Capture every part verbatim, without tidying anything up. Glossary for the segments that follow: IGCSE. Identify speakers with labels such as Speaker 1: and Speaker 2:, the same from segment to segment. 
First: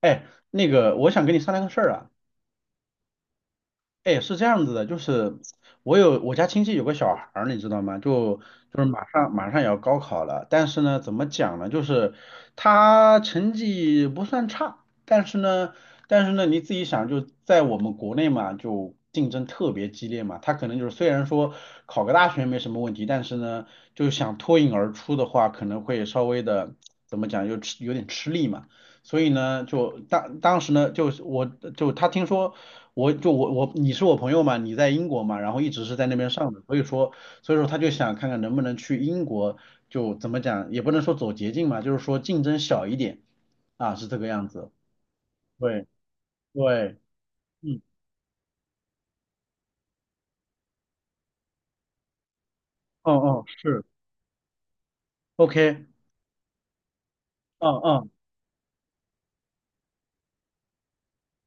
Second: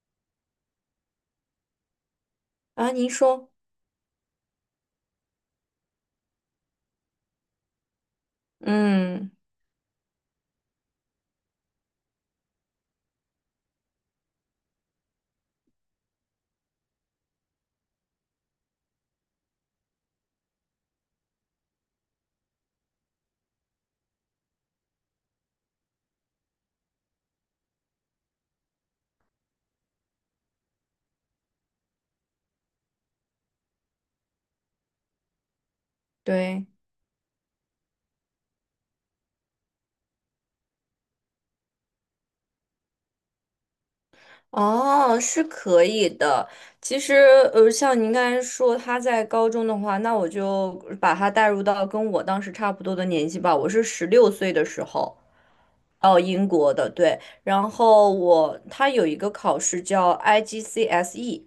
Speaker 1: 哎，那个，我想跟你商量个事儿啊。
Speaker 2: 啊，您说。
Speaker 1: 哎，是这样子的，就是我有我家亲戚有个小孩儿，你知道吗？就就是马
Speaker 2: 嗯，
Speaker 1: 上马上也要高考了，但是呢，怎么讲呢？就是他成绩不算差，但是呢，但是呢，你自己想，就在我们国内嘛，就竞争特别激烈嘛。他可能就是虽然说考个大学没什么问题，但是呢，就想脱颖而出的话，可能会稍微的怎么讲，就吃有点吃力嘛。所以呢，就当当时呢，就是我就他听说我就我我你是我朋友嘛，你在英国嘛，然后一直是在那边上的，
Speaker 2: 对。
Speaker 1: 所以说所以说他就想看看能不能去英国，就怎么讲也不能说走捷径嘛，就是说竞争小一点啊，是这个样子。
Speaker 2: 哦，是可
Speaker 1: 对
Speaker 2: 以的。
Speaker 1: 对，
Speaker 2: 其实，呃，
Speaker 1: 嗯，
Speaker 2: 像您刚才说他在高中的话，那我就把他带入到跟我当时差不多的
Speaker 1: 嗯
Speaker 2: 年纪
Speaker 1: 嗯
Speaker 2: 吧。我是
Speaker 1: 是
Speaker 2: 十六岁的时候，
Speaker 1: ，OK，
Speaker 2: 哦，英国的，对。然
Speaker 1: 嗯嗯
Speaker 2: 后我他有一个考试叫 I G C S E，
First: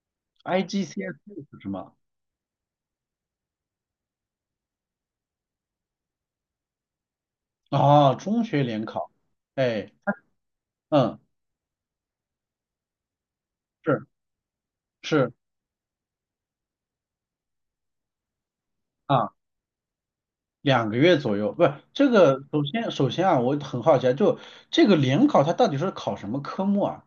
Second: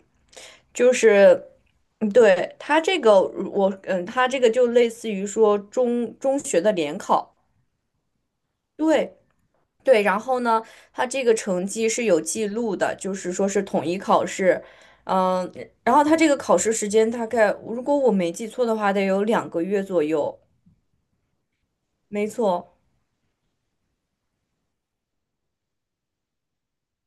Speaker 2: 就
Speaker 1: ，I G C S E
Speaker 2: 是，
Speaker 1: 是什么？
Speaker 2: 嗯对，他这个我，嗯，他这个就类似于说中中学的联考。
Speaker 1: 啊中学联考，
Speaker 2: 对，
Speaker 1: 哎，
Speaker 2: 对。然后呢，他
Speaker 1: 嗯
Speaker 2: 这个成绩是有记录的，就是说是统一
Speaker 1: 是
Speaker 2: 考试。
Speaker 1: 是。
Speaker 2: 嗯，然后他这个考试时间大概，如果我没记错的话，得有
Speaker 1: 啊。
Speaker 2: 两个月左右。
Speaker 1: 两个月左右，不是这
Speaker 2: 没
Speaker 1: 个。首
Speaker 2: 错，
Speaker 1: 先，首先啊，我很好奇啊，就这个联考它到底是考什么科目啊？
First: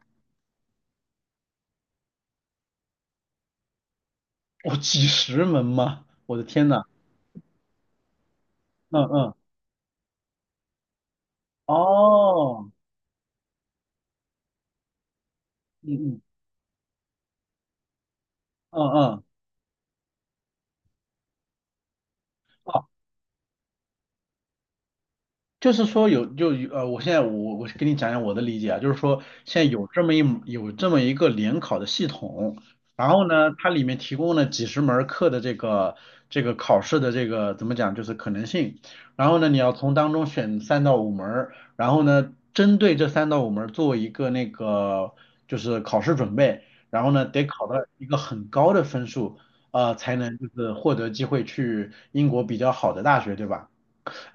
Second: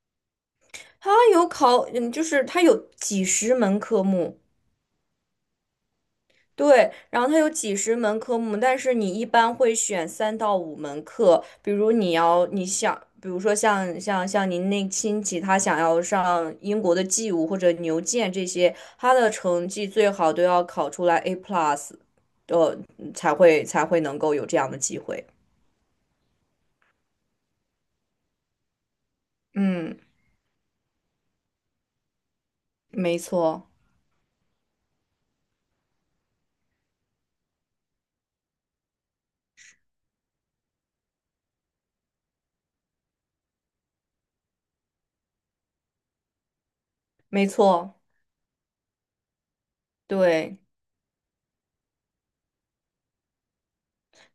Speaker 2: 他有考，嗯，就是他有几十门科目。
Speaker 1: 哦，几十门吗？我的天呐，
Speaker 2: 对，然后它有几十门科目，但是
Speaker 1: 嗯
Speaker 2: 你一
Speaker 1: 嗯，
Speaker 2: 般会选三到五门课，比如你要你
Speaker 1: 哦，
Speaker 2: 想，比如说像像像您那亲戚，他想
Speaker 1: 嗯
Speaker 2: 要
Speaker 1: 嗯
Speaker 2: 上英国的 G 舞或者牛剑这些，
Speaker 1: 嗯
Speaker 2: 他
Speaker 1: 嗯，
Speaker 2: 的成绩最好都要考出来 A plus。呃，才会才会能够有这样的机会。
Speaker 1: 就是说有就有呃，我现在我我跟你讲讲我的理解啊，就是说现在有
Speaker 2: 嗯，
Speaker 1: 这么一有这么一个联考的系统，然
Speaker 2: 没
Speaker 1: 后呢，
Speaker 2: 错，
Speaker 1: 它里面提供了几十门儿课的这个这个考试的这个怎么讲，就是可能性，然后呢，你要从当中选三到五门儿然后呢，针对这三到五门儿做一个那个就是考试准备，然后呢，得
Speaker 2: 没
Speaker 1: 考到
Speaker 2: 错，
Speaker 1: 一个很高的分数，呃，才能就
Speaker 2: 对。
Speaker 1: 是获得机会去英国比较好的大学，对吧？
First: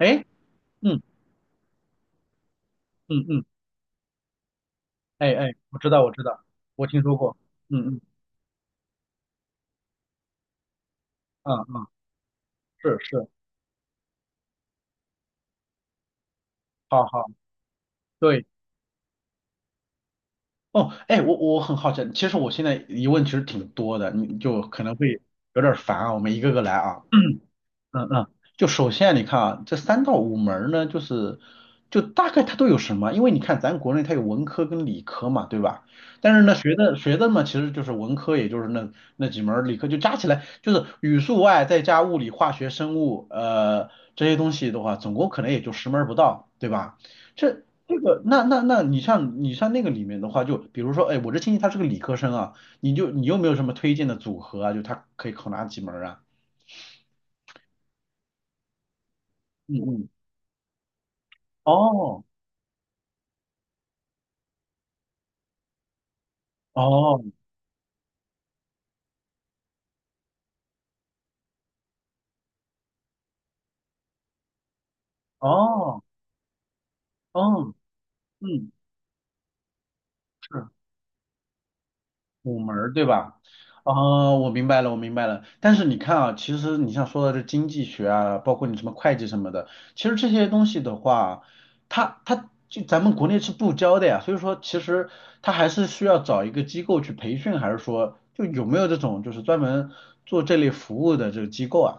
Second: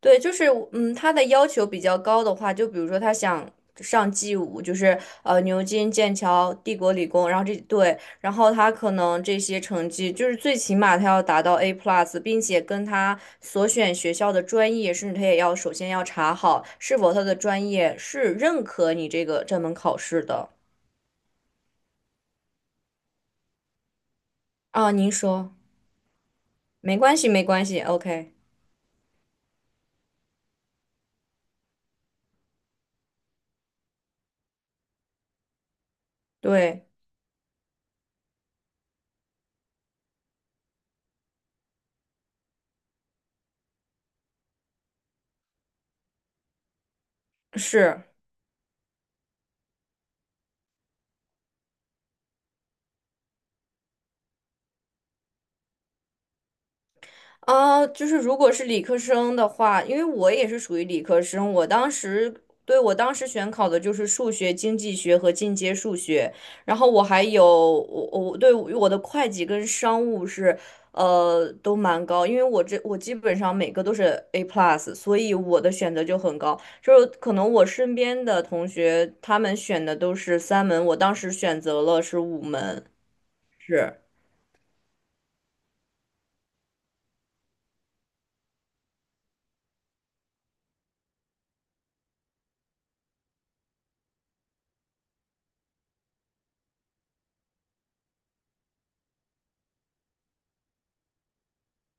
Speaker 2: 对，就是嗯，
Speaker 1: 嗯
Speaker 2: 他的要求比较高的话，就比如说他
Speaker 1: 嗯嗯。
Speaker 2: 想上 G 五，就是
Speaker 1: 哎
Speaker 2: 呃
Speaker 1: 哎，
Speaker 2: 牛
Speaker 1: 我知
Speaker 2: 津、
Speaker 1: 道，我
Speaker 2: 剑
Speaker 1: 知道，
Speaker 2: 桥、帝
Speaker 1: 我
Speaker 2: 国
Speaker 1: 听
Speaker 2: 理
Speaker 1: 说
Speaker 2: 工，
Speaker 1: 过。
Speaker 2: 然后这
Speaker 1: 嗯
Speaker 2: 对，
Speaker 1: 嗯
Speaker 2: 然后他可能这些成绩就是最起码他要达
Speaker 1: 嗯
Speaker 2: 到 A
Speaker 1: 嗯，
Speaker 2: plus，并且跟
Speaker 1: 是
Speaker 2: 他
Speaker 1: 是，
Speaker 2: 所选学校的专业，甚至他也要首先要查好是
Speaker 1: 好
Speaker 2: 否他
Speaker 1: 好，
Speaker 2: 的专业是
Speaker 1: 对。
Speaker 2: 认可你这个这门考试的。
Speaker 1: 哦，哎，我我很好奇，其实我现在疑问其实挺多的，你就可
Speaker 2: 啊，
Speaker 1: 能会
Speaker 2: 您说。
Speaker 1: 有点儿烦啊，我们一个个来
Speaker 2: 没
Speaker 1: 啊。
Speaker 2: 关系，没关系
Speaker 1: 嗯嗯，
Speaker 2: ，OK。
Speaker 1: 就首先你看啊，这三到五门儿呢，就是就大概它都有什么？因为你看咱国内它有文科跟理科嘛，对吧？但是呢，学
Speaker 2: 对，
Speaker 1: 的学的嘛，其实就是文科，也就是那那几门儿，理科就加起来就是语数外再加物理、化学、生物，呃，这些东西的话，总共可能也就十门儿不到，对吧？这这
Speaker 2: 是。
Speaker 1: 个那那那你像你像那个里面的话，就比如说，哎，我这亲戚他是个理科生啊，你就你有没有什么推荐的组合啊？就他可以考哪几门儿啊？
Speaker 2: 啊，就是如果是理科生的
Speaker 1: 嗯
Speaker 2: 话，因为
Speaker 1: 嗯，
Speaker 2: 我也是属于理科生，我当
Speaker 1: 哦。
Speaker 2: 时对我当时选考的就是数学、经济学和进阶数学，然后我还
Speaker 1: 哦
Speaker 2: 有我我对我的会计跟商务是呃都蛮高，因为我这我基本上每个都是 A plus，所以我的选
Speaker 1: 哦
Speaker 2: 择就很高，就是可能我
Speaker 1: 哦，
Speaker 2: 身边的同
Speaker 1: 嗯，
Speaker 2: 学他们选的都是三
Speaker 1: 是
Speaker 2: 门，我当时选择了是五
Speaker 1: 五门
Speaker 2: 门。
Speaker 1: 儿对吧？
Speaker 2: 是。
Speaker 1: 哦，我明白了，我明白了。但是你看啊，其实你像说的这经济学啊，包括你什么会计什么的，其实这些东西的话，它它就咱们国内是不教的呀。所以说，其实它还是需要找一个机构去培训，还是说就有没有这种就是专门做这类服务的这个机构啊？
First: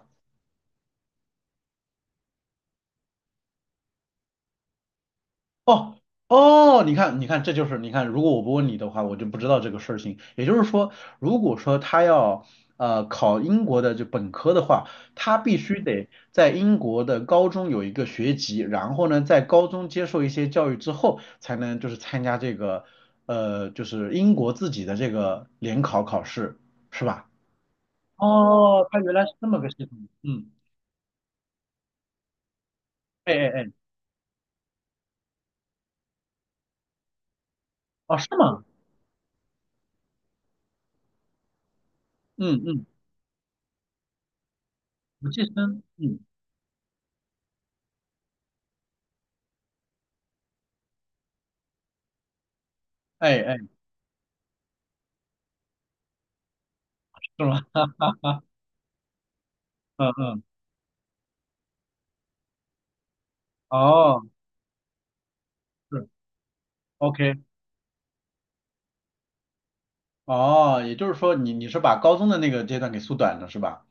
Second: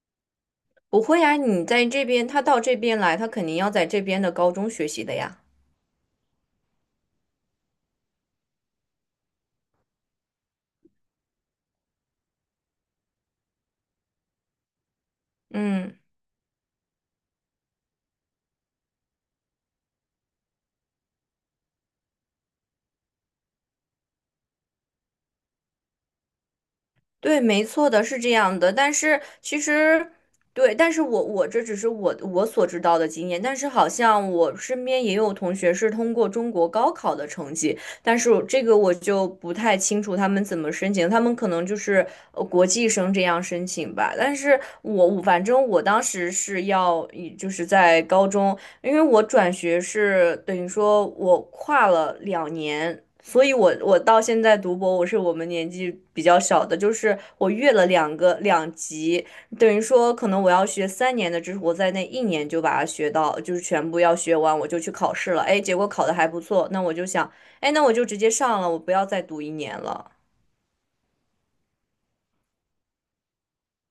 Speaker 2: 不会呀，你在这边，他到这边来，他肯定要在这边的高中学习的呀。
Speaker 1: 哦哦，你看，你看，这就是你看，如果我不问你的话，我就不知道这个事情。也就是说，如果说他要呃考英国的就本科的话，他必须
Speaker 2: 嗯，
Speaker 1: 得在英国的高中有一个学籍，然后呢，在高中接受一些教育之后，才能就是参加这个呃就是英国自己的这个联考考试，是吧？
Speaker 2: 对，没错的，是这样的。
Speaker 1: 哦，
Speaker 2: 但
Speaker 1: 他原
Speaker 2: 是
Speaker 1: 来是这么
Speaker 2: 其
Speaker 1: 个系统。
Speaker 2: 实，
Speaker 1: 嗯，
Speaker 2: 对，但是我我这只是我我所知道的经
Speaker 1: 哎
Speaker 2: 验。
Speaker 1: 哎
Speaker 2: 但是
Speaker 1: 哎，
Speaker 2: 好像我身边也有同学是通过中国高考的成绩。
Speaker 1: 哦，
Speaker 2: 但
Speaker 1: 是
Speaker 2: 是
Speaker 1: 吗？
Speaker 2: 这个我就不太清楚他们怎么申请，他们可能就是呃
Speaker 1: 嗯
Speaker 2: 国
Speaker 1: 嗯，
Speaker 2: 际生这样申请吧。但是我我
Speaker 1: 不计
Speaker 2: 反正
Speaker 1: 生，
Speaker 2: 我当
Speaker 1: 嗯，
Speaker 2: 时是要以就是在高中，因为我转学是等于说我跨了两年。
Speaker 1: 哎
Speaker 2: 所以
Speaker 1: 哎，
Speaker 2: 我，我到现在读博，我是我们年纪比较小的，就是
Speaker 1: 是
Speaker 2: 我
Speaker 1: 吗？
Speaker 2: 越了两个两级，等于
Speaker 1: 嗯
Speaker 2: 说可能
Speaker 1: 嗯
Speaker 2: 我要学三年的知识，我在那一年就把它学到，就是全部要
Speaker 1: 哦，
Speaker 2: 学完，我就去考试了。哎，结果考
Speaker 1: 是
Speaker 2: 的还不错，那我就想，
Speaker 1: ，OK，
Speaker 2: 哎，那我就直接上了，我不要再读一年了。
Speaker 1: 哦，也就是说你你是把高中的那个阶段给缩短了是吧？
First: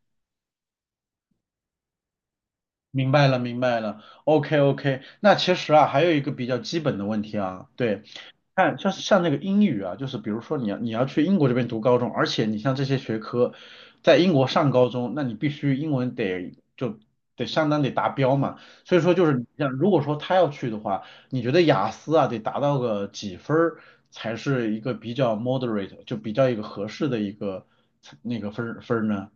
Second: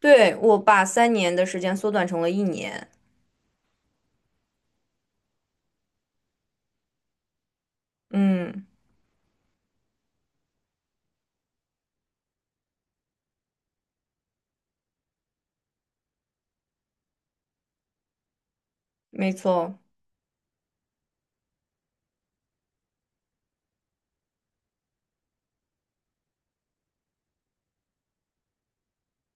Speaker 2: 对，我把三年的时间缩短成了一年。
Speaker 1: 明白了，明白了，OK OK。那其实啊，还有一个比较基本的问题啊，对，
Speaker 2: 嗯，
Speaker 1: 看，像像那个英语啊，就是比如说你要你要去英国这边读高中，而且你像这些学科在英国上高中，那你必须英文得就得相当得达标嘛。所以说就
Speaker 2: 没
Speaker 1: 是你像
Speaker 2: 错。
Speaker 1: 如果说他要去的话，你觉得雅思啊得达到个几分儿才是一个比较 moderate，就比较一个合适的一个那个分儿分儿呢？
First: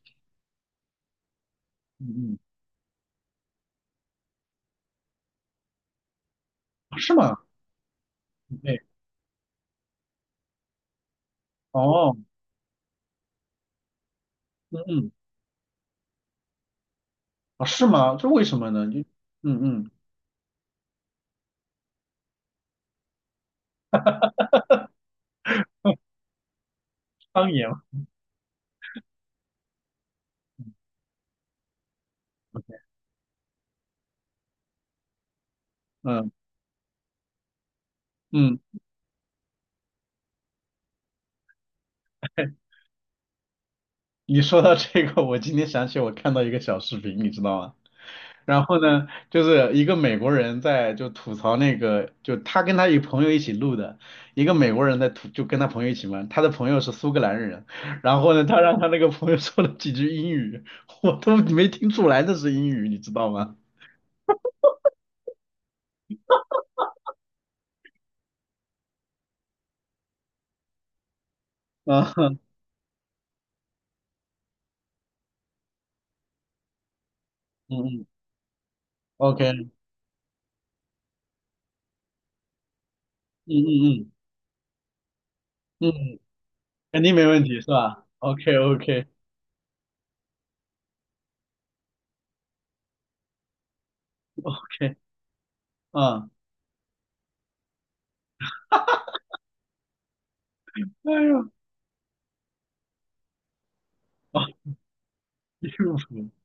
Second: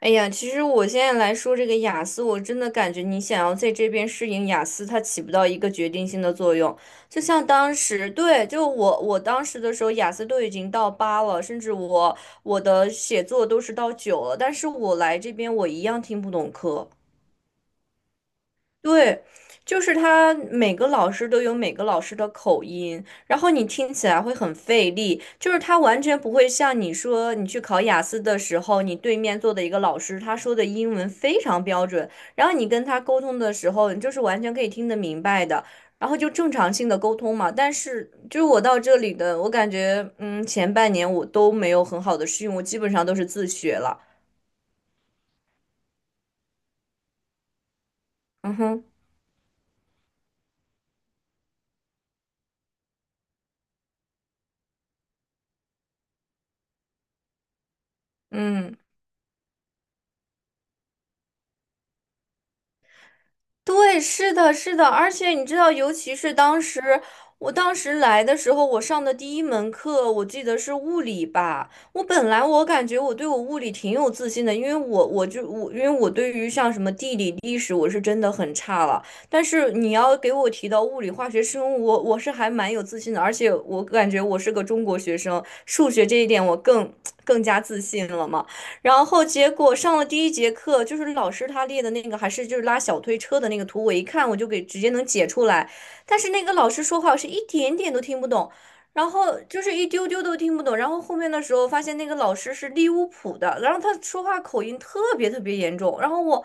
Speaker 2: 哎呀，其实我现在来说这个雅
Speaker 1: 嗯
Speaker 2: 思，
Speaker 1: 嗯，
Speaker 2: 我真的感觉你想要在这边适应雅思，它起不到一个决定性的作用。
Speaker 1: 啊是
Speaker 2: 就
Speaker 1: 吗？
Speaker 2: 像当时，对，就
Speaker 1: 对，
Speaker 2: 我我当时的时候，雅思都已经到八了，甚至
Speaker 1: 哦，
Speaker 2: 我我的写作都是到九了，但是
Speaker 1: 嗯
Speaker 2: 我
Speaker 1: 嗯，
Speaker 2: 来这边我一样听不懂课。
Speaker 1: 啊是吗？这为什么呢？就
Speaker 2: 对，就
Speaker 1: 嗯嗯，
Speaker 2: 是他每个老师都有每个老师的口音，然后你听起来会很费力。就是他完全不会像你说你
Speaker 1: 方
Speaker 2: 去
Speaker 1: 言，
Speaker 2: 考雅思的时候，你对面坐的一个老师，他说的英文非常标准，然后你跟他沟通的时候，你就是完全可以听得明白的，然后
Speaker 1: 嗯
Speaker 2: 就正常性的沟通嘛。但是就是
Speaker 1: 嗯。
Speaker 2: 我到这里的，我感觉嗯，前半年我都没有很好的适应，我基本上都是自学了。
Speaker 1: 你说到这个，我今天想起我看到一个小视频，你知道吗？
Speaker 2: 嗯
Speaker 1: 然后
Speaker 2: 哼。
Speaker 1: 呢，就是一个美国人在就吐槽那个，就他跟他一朋友一起录的，一个美国人在吐，就跟他朋友一起嘛，他的朋友是苏格兰人，然后呢，他
Speaker 2: 嗯。
Speaker 1: 让他那个朋友说了几句英语，我都没听出来那是英语，你知道吗？
Speaker 2: 对，是的，是的，而且你知道，尤其是当时，我当时来的时候，我上的第一门课，我记得是物理吧。我
Speaker 1: 啊，
Speaker 2: 本来我感觉我对我物理挺有自信的，因为我我就我因为我对于像什么地理、历 史，
Speaker 1: 嗯
Speaker 2: 我是
Speaker 1: 嗯
Speaker 2: 真的很差了。
Speaker 1: ，OK，
Speaker 2: 但
Speaker 1: 嗯
Speaker 2: 是你要给我提到物理、化学、生物，我我是还蛮有自信的，而且我感
Speaker 1: 嗯
Speaker 2: 觉我是个中国学生，
Speaker 1: 嗯
Speaker 2: 数学这
Speaker 1: 嗯，
Speaker 2: 一点我更
Speaker 1: 肯定 没
Speaker 2: 更
Speaker 1: 问题
Speaker 2: 加
Speaker 1: 是
Speaker 2: 自
Speaker 1: 吧
Speaker 2: 信了嘛。
Speaker 1: ？OK
Speaker 2: 然
Speaker 1: OK
Speaker 2: 后结果上了第一节课，就是老师他列的那个还是就是拉小推车的那个图，我一看我就给直接
Speaker 1: OK，
Speaker 2: 能解出来，但
Speaker 1: 啊，
Speaker 2: 是那个老师说话我是一点点都听不懂。然后就是一丢丢都听不懂，然后
Speaker 1: 哎
Speaker 2: 后面的
Speaker 1: 呦，
Speaker 2: 时候发现那个老师是利物浦的，然后他说 话
Speaker 1: 啊，
Speaker 2: 口音特别特别
Speaker 1: 离
Speaker 2: 严
Speaker 1: 谱，
Speaker 2: 重，然后我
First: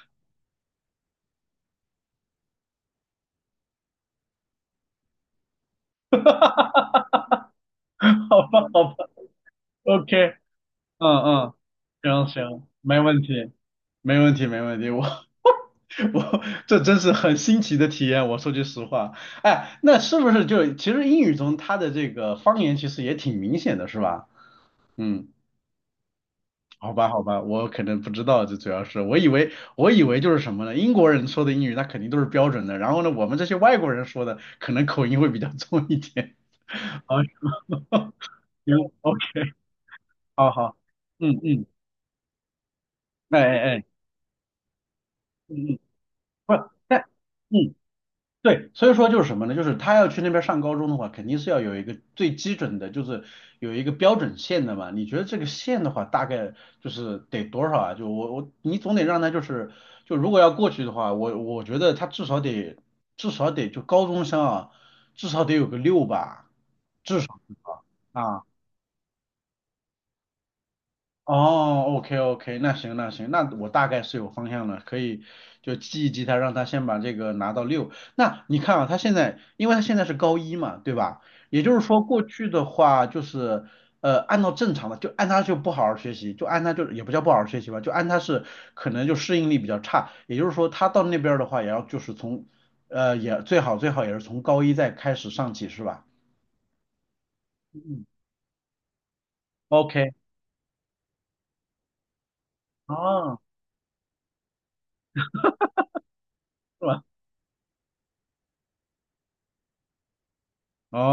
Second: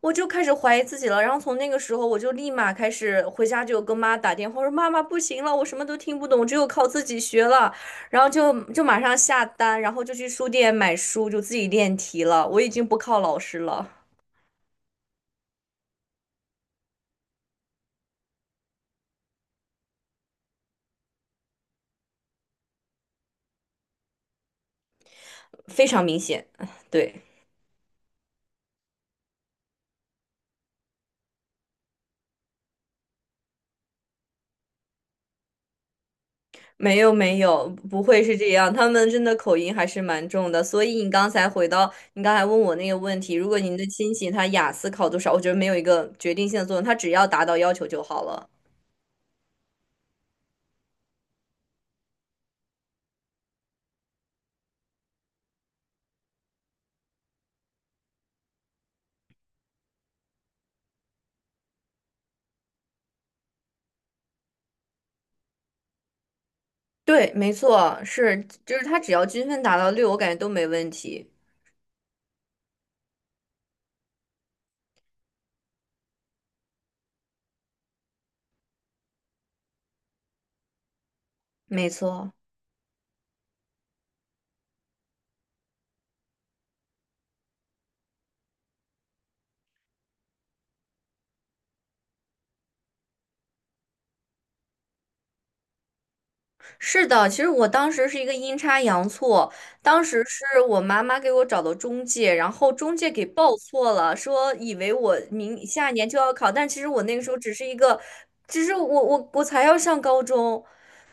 Speaker 2: 我就开始怀疑自己了，然后从那个时候我就立马开始回家就跟妈打电话，我说妈妈不行了，我什么都听不懂，只有靠自己学了。然 后
Speaker 1: 好
Speaker 2: 就
Speaker 1: 吧好
Speaker 2: 就马
Speaker 1: 吧
Speaker 2: 上下单，然后就去
Speaker 1: ，OK。
Speaker 2: 书店买
Speaker 1: 嗯
Speaker 2: 书，就
Speaker 1: 嗯，
Speaker 2: 自己练题
Speaker 1: 行
Speaker 2: 了。我
Speaker 1: 行，
Speaker 2: 已经不
Speaker 1: 没
Speaker 2: 靠
Speaker 1: 问
Speaker 2: 老
Speaker 1: 题，
Speaker 2: 师了。
Speaker 1: 没问题，没问题。我 我这真是很新奇的体验，我说句实话。哎，那是不是就其实英语中它的这个方言其实也挺明显的，是吧？嗯，
Speaker 2: 非常明显。
Speaker 1: 好吧
Speaker 2: 对，
Speaker 1: 好吧，我可能不知道，这主要是我以为我以为就是什么呢？英国人说的英语那肯定都是标准的，然后呢，我们这些外国人说的可能口音会比较 重一点。
Speaker 2: 没 有
Speaker 1: 好，行
Speaker 2: 没有，不会是这样，他 们真的
Speaker 1: ，OK，
Speaker 2: 口音还是蛮
Speaker 1: 好
Speaker 2: 重的。
Speaker 1: 好，
Speaker 2: 所以你
Speaker 1: 嗯
Speaker 2: 刚才
Speaker 1: 嗯，
Speaker 2: 回到你刚才问我那个问题，
Speaker 1: 哎
Speaker 2: 如果
Speaker 1: 哎
Speaker 2: 您
Speaker 1: 哎，
Speaker 2: 的亲戚他雅思考多少，我觉得
Speaker 1: 嗯
Speaker 2: 没有
Speaker 1: 嗯，
Speaker 2: 一个决定
Speaker 1: 不，
Speaker 2: 性的作用，他
Speaker 1: 但
Speaker 2: 只要达到要
Speaker 1: 嗯。
Speaker 2: 求就好了。
Speaker 1: 对，所以说就是什么呢？就是他要去那边上高中的话，肯定是要有一个最基准的，就是有一个标准线的嘛。你觉得这个线的话，大概就是得多少啊？就我我你总得让他就是，就如果要过去的话，我我觉得他至少得至少得就高中生啊，至少得有个六吧，至
Speaker 2: 对，
Speaker 1: 少
Speaker 2: 没错，
Speaker 1: 啊。
Speaker 2: 是，就是他只要均分达到六，我感觉都没问题。
Speaker 1: 哦，OK OK，那行那行，那我大概是有方向了，可以就记一记他，让他先把这个拿到六。那你看啊，他现在，因为他现在是高一嘛，对吧？也就是
Speaker 2: 没
Speaker 1: 说，过
Speaker 2: 错。
Speaker 1: 去的话就是，呃，按照正常的，就按他就不好好学习，就按他就也不叫不好好学习吧，就按他是可能就适应力比较差，也就是说，他到那边儿的话，也要就是从，呃，也最好最好也是从高一再开始上起，是吧？
Speaker 2: 是的，其实我当
Speaker 1: 嗯
Speaker 2: 时是一个阴差阳错，当
Speaker 1: ，OK，
Speaker 2: 时是我妈妈给我找的中介，然后中介给
Speaker 1: 哦，
Speaker 2: 报错了，说以为我明下一年就要考。但其
Speaker 1: 是
Speaker 2: 实我
Speaker 1: 吧？
Speaker 2: 那个时候只是一个，只是我我我才要上高中，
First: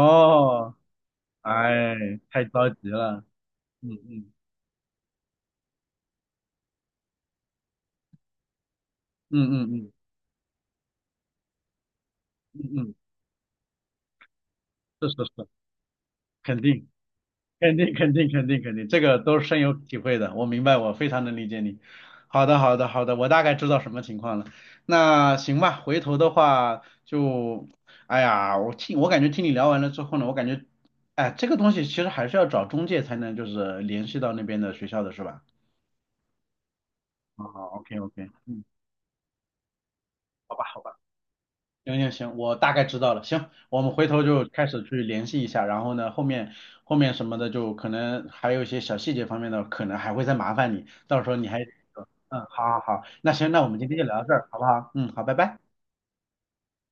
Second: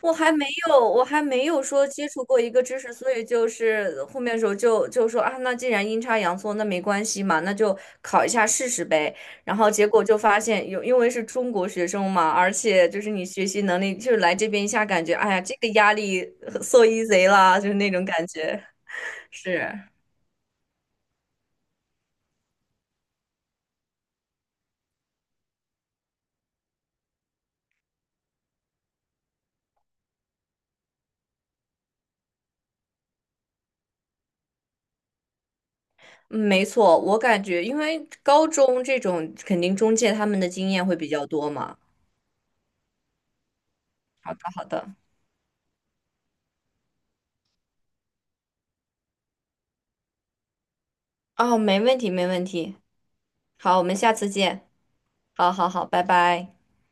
Speaker 2: 我还没有我还没有说接
Speaker 1: 哎，
Speaker 2: 触过
Speaker 1: 太
Speaker 2: 一个
Speaker 1: 着
Speaker 2: 知
Speaker 1: 急
Speaker 2: 识，所以
Speaker 1: 了，
Speaker 2: 就
Speaker 1: 嗯
Speaker 2: 是后
Speaker 1: 嗯
Speaker 2: 面的时候就就说啊，那既然阴差阳错，那没关系嘛，那就考一下试试呗。
Speaker 1: 嗯
Speaker 2: 然后
Speaker 1: 嗯
Speaker 2: 结
Speaker 1: 嗯
Speaker 2: 果就发现有，因为是中国学生嘛，而
Speaker 1: 嗯
Speaker 2: 且
Speaker 1: 嗯，
Speaker 2: 就是你学习能力，就是来这边一下感
Speaker 1: 是
Speaker 2: 觉，
Speaker 1: 是
Speaker 2: 哎呀，
Speaker 1: 是，
Speaker 2: 这个压力
Speaker 1: 肯
Speaker 2: 呃 so
Speaker 1: 定
Speaker 2: easy 啦，就是
Speaker 1: 肯
Speaker 2: 那
Speaker 1: 定
Speaker 2: 种
Speaker 1: 肯
Speaker 2: 感
Speaker 1: 定肯定
Speaker 2: 觉。
Speaker 1: 肯定，这个都是深
Speaker 2: 是。
Speaker 1: 有体会的，我明白，我非常能理解你。好的好的好的，我大概知道什么情况了。那行吧，回头的话就，哎呀，我听我感觉听你聊完了之后呢，我感觉，哎，这个东西其实还是要找中介才能就是联系到那边的学校的是吧？
Speaker 2: 嗯没错，我感
Speaker 1: 好
Speaker 2: 觉
Speaker 1: 好
Speaker 2: 因
Speaker 1: ，OK
Speaker 2: 为
Speaker 1: OK，
Speaker 2: 高
Speaker 1: 嗯，
Speaker 2: 中这种肯定中介他们的
Speaker 1: 好吧
Speaker 2: 经
Speaker 1: 好
Speaker 2: 验会
Speaker 1: 吧。
Speaker 2: 比较多嘛。
Speaker 1: 行行行，我大概知道了。行，我们回头
Speaker 2: 好的，
Speaker 1: 就
Speaker 2: 好
Speaker 1: 开始
Speaker 2: 的。
Speaker 1: 去联系一下，然后呢，后面后面什么的，就可能还有一些小细节方面的，可能还会再麻烦你，到时候你
Speaker 2: 哦，
Speaker 1: 还，
Speaker 2: 没问题，没
Speaker 1: 嗯，
Speaker 2: 问
Speaker 1: 好
Speaker 2: 题。
Speaker 1: 好好，那行，那我
Speaker 2: 好，
Speaker 1: 们
Speaker 2: 我
Speaker 1: 今
Speaker 2: 们
Speaker 1: 天就
Speaker 2: 下
Speaker 1: 聊到
Speaker 2: 次
Speaker 1: 这儿，好不
Speaker 2: 见。
Speaker 1: 好？嗯，好，拜
Speaker 2: 好
Speaker 1: 拜。
Speaker 2: 好好，拜拜。